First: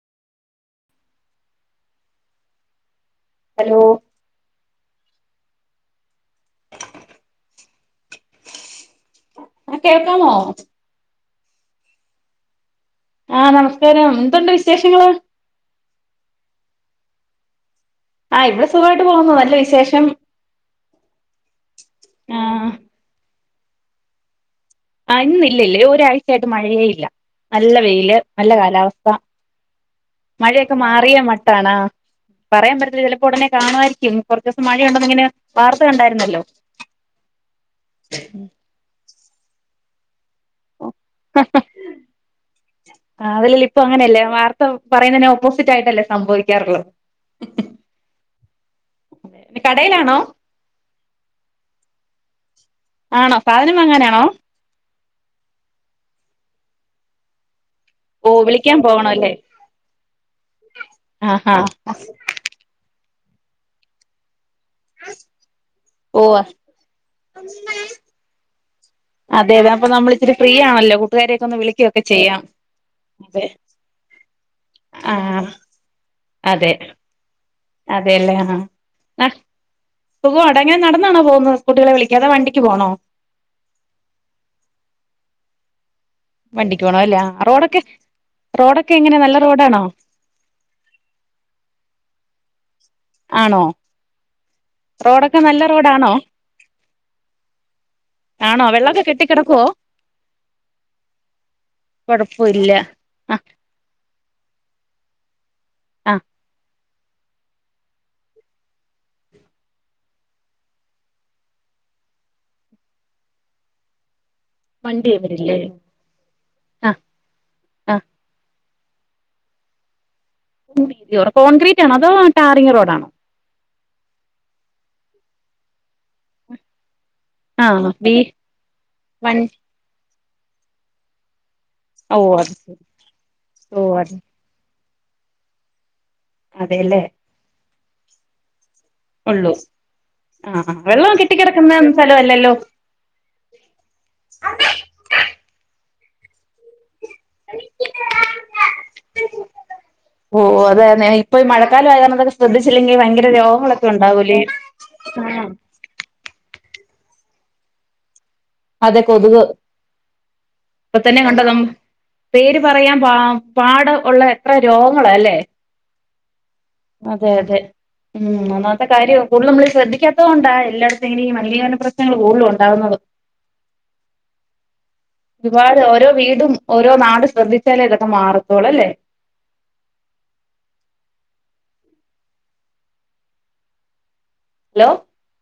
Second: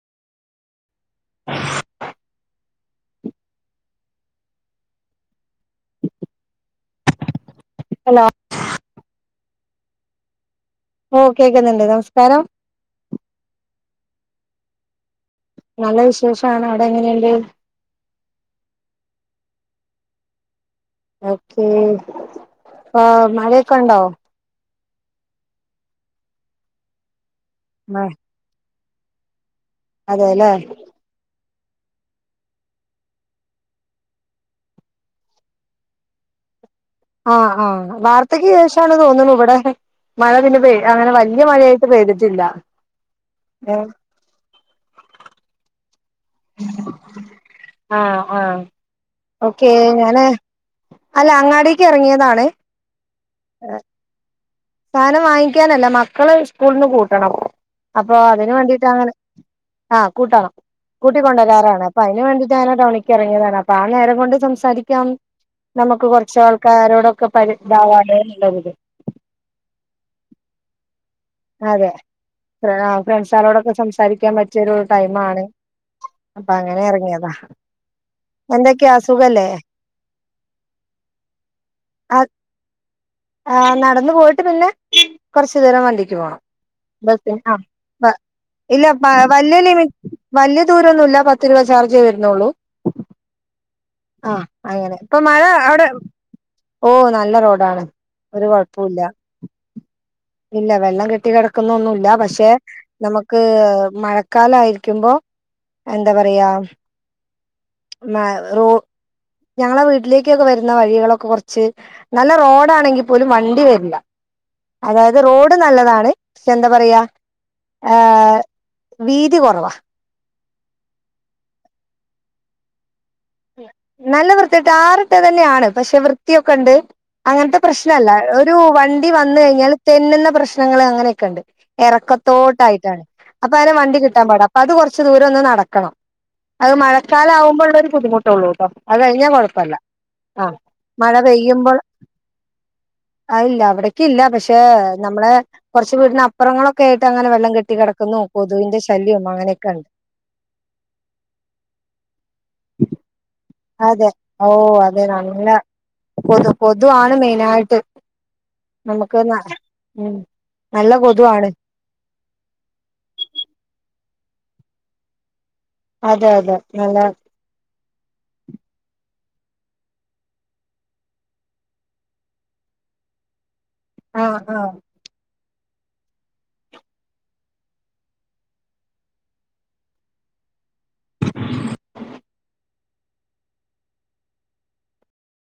Hello hello ആഹ് കേൾക്കാമോ ഓ കേക്കുന്ന്ണ്ട് നമസ്കാരം ആഹ് നമസ്കാരം എന്തുണ്ട് വിശേഷങ്ങള് നല്ല വിശേഷാണ് അവിടെ എങ്ങനെണ്ട് ആ ഇവിടെ സുഖായിട്ട് പോകുന്നു നല്ല വിശേഷം ഓക്കെ ആ പ്പ മ ക്കെണ്ടോ ആ ഇന്ന് ഇല്ലല്ല ഒരാഴ്ചയായിട്ട് മഴയേ ഇല്ല നല്ല മ- വെയില് നല്ല കാലാവസ് സ്ഥ അതെല്ലേ മഴയൊക്കെ മാറിയാ മ കാണാം പറയാൻ പറ്റത്തില്ല ചെലപ്പോ ഉടനെ കാണുമായിരിക്കും കാെറച്ചൂസം മഴയുണ്ടെന്ന്ങ്ങനെ വാർത്ത കണ്ടായിരുന്നല്ലോ ആ ആ വാർത്തയ്ക്ക് ശേഷാണ് തോന്ന്ണു ബടെ പെയ്തിട്ടില്ല അതെലെലെ പ്പ ആഹ് അങ്ങനെയല്ലേ വാർത്ത പറയുന്നേനെ ഓപ്പോസിറ്റായിട്ടല്ലേ ആ ആ ഓക്കെ കടയിലാണോ ഞാന് അല്ല അങ്ങാടീക്ക് എറങ്ങിയ താണ് ആണോ സാധനം വാങ്ങാനാണോ സാധനം വാങ്ങിക്കാനല്ല മക്കള് സ്കൂൾന്ന് കൂട്ടണം അപ്പൊ ഓ അതിന് വിളിക്കാൻ വേണ്ടിട്ടാണ് പോകണല്ലേ ആ കൂട്ടണം ആഹാ കൂട്ടിക്കാെണ്ടരാറാണ് അപ്പൊ അയ്ന് വേണ്ടീട്ടങ്ങനെ ഒറി ക്കെറങ്ങിയതാണ് അപ്പ ആ നേരം കൊണ്ട് സംസ് സാരിക്കാം നമുക്ക് ഓ കൊറച്ച് ആൾക്കാരോടൊക്കെ പരി ഇതവാന എന്നുള്ളത് അതെ അതെ അപ്പ നമ്മളിത്തിരി ഫ്രീയാണല്ലോ കു അതെ എ അതെ ഫ്രണ്ട്സാളോടൊക്കെ സംസാരിക്കാൻ പറ്റിയാെരു ടൈമാണ് ആഹ് അപ്പൊ അങ്ങനെ എറങ്ങിയതാ അതെയല്ലേ ആ ഹാ ന സുഖവാടാ ഇങ്ങനെ നടന്നാണോ പോകുന്നത് കുട്ടികളെ ആ വിളിക്കാൻ അതോ വണ്ടിക്ക് പോണോ ച്തര മതി വണ്ടിക്ക് പോണം അല്ലേ ആ റോഡൊക്കെ റോഡൊക്കെ എങ്ങനെ നല്ല ഇല്ലവല്യ റോഡാണോ ലിമി വല്യ ദൂരൊന്നുല്ല പത്ത് രൂപ ചാർജേ വരുന്നുള്ളൂ ആണോ ആ അങ്ങനെ ഇപ്പൊ റോഡൊക്കെ മഴ നല്ല അവിടെ റോഡാണോ ഓ നല്ല റോഡാണ് ഒരു ആണോ കാെഴപ്പുല്ല വെള്ളമൊക്കെ കെട്ടിക്കിടക്കുവോ ഇല്ല വെള്ളം കെട്ടി കെട്ടിക്കെടക്കുന്നൊന്നുല്ല പക്ഷെ കുഴപ്പമില്ല നമുക്ക് ആഹ് മഴക്കാലയി ക്കുമ്പോ എന്താ ആഹ് പറയാ മ റോ ഞങ്ങളെ വീട്ടിലേക്കൊക്കെ വരുന്ന വഴികളൊക്കെ കൊർച്ച് നല്ല റോഡാണെങ്കിൽ പോലും വണ്ടി വര്ല്ല വണ്ടി അതായത് റോ വരില്ലേ ഡ് നല്ലതാണ് പക്ഷെ ന്താ ആഹ് പറയാ ഏ വീതി കൊറവാ വീതി കൊറ കോൺക്രീറ്റ് ആണോ അതോ ടാറിംഗ് റോഡാണോ നല്ല വൃത്തിയിട്ട് ടാറിട്ടതന്നെയാണ് പക്ഷെ വൃത്തിയൊക്കെണ്ട് അങ്ങനത്തെ ആഹ് പ്രശ്നല്ല. ബി ഒരു വണ്ടി വൺ വന്ന് കഴിഞ്ഞാൽ തെന്നുന്ന പ്രശ്നങ്ങള് അങ്ങനെയൊക്കെ ഇണ്ട്. ഓ അത് ശരി എറക്കത്തോട്ടായിട്ടാണ്. അപ്പൊ അങ്ങനെ ഓ വണ്ടി അത് കിട്ടാൻ പാടാ. അപ്പൊ അത് കൊറച്ച് ച്ച് ദൂരം ഒന്ന് നടക്കണം. അത് അതെല്ലേ മഴക്കാലാവുമ്പോള്ളൊരു ബുദ്ധിമുട് ട്ടുള്ളൂട്ടൊ അത് കഴിഞ്ഞാ ഉള്ളൂ കൊഴപ്പല്ല. ആഹ് മഴ വെള്ളം കെട്ടിക്കിടക്കുന്ന പെയ്യുമ്പോൾ, സ്ഥലമല്ലല്ലോ അത് ഇല്ല അവിടെക്കില്ല. പക്ഷെ നമ്മളെ കൊറച്ച് വീടിനപ്പുറങ്ങളൊക്കെയായി ശല്യവും അങ്ങനെയൊക്കെ ഉണ്ട് ഓ ഓ അത് തന്നെ. ഇപ്പൊ ഈ മഴക്കാലവായ കാരണം തന്നെ ശ്രദ്ധിച്ചില്ലെങ്കിൽ ഭയങ്കര രോ അതെ ഓ അതെ നല്ല. കൊ കൊതുവാണ് മെയിനായിട്ട് അതെ നമുക്ക് ന കൊതുക്. ഉം നല്ല ഇപ്പൊത്തന്നെ കണ്ടോ കൊതുവാണ് നം, പേര് പറയാൻ പാ പാട ഉള്ള എത്ര രോഗങ്ങള അല്ലേ? അതെ അതെ നല്ല അതെ അതെ ഉം. ഒന്നാത്തെ കാര്യോ കൂടുതലും മ്മളീ ശ്രദ്ധിക്കാത്ത കൊണ്ടാ എല്ലായിടത്തും ഇങ്ങനെ ഈ മലിനീകരണ പ്രശ്നങ്ങള് കൂടുതലു ഉണ്ടാവുന്നത്. ആഹ് ആഹ് ഒരുപാട് ഓരോ വീടും ഓരോ നാട് ശ്രദ്ധിച്ചാലേ ഇതൊക്കെ മാറത്തോളല്ലേ ഹലോ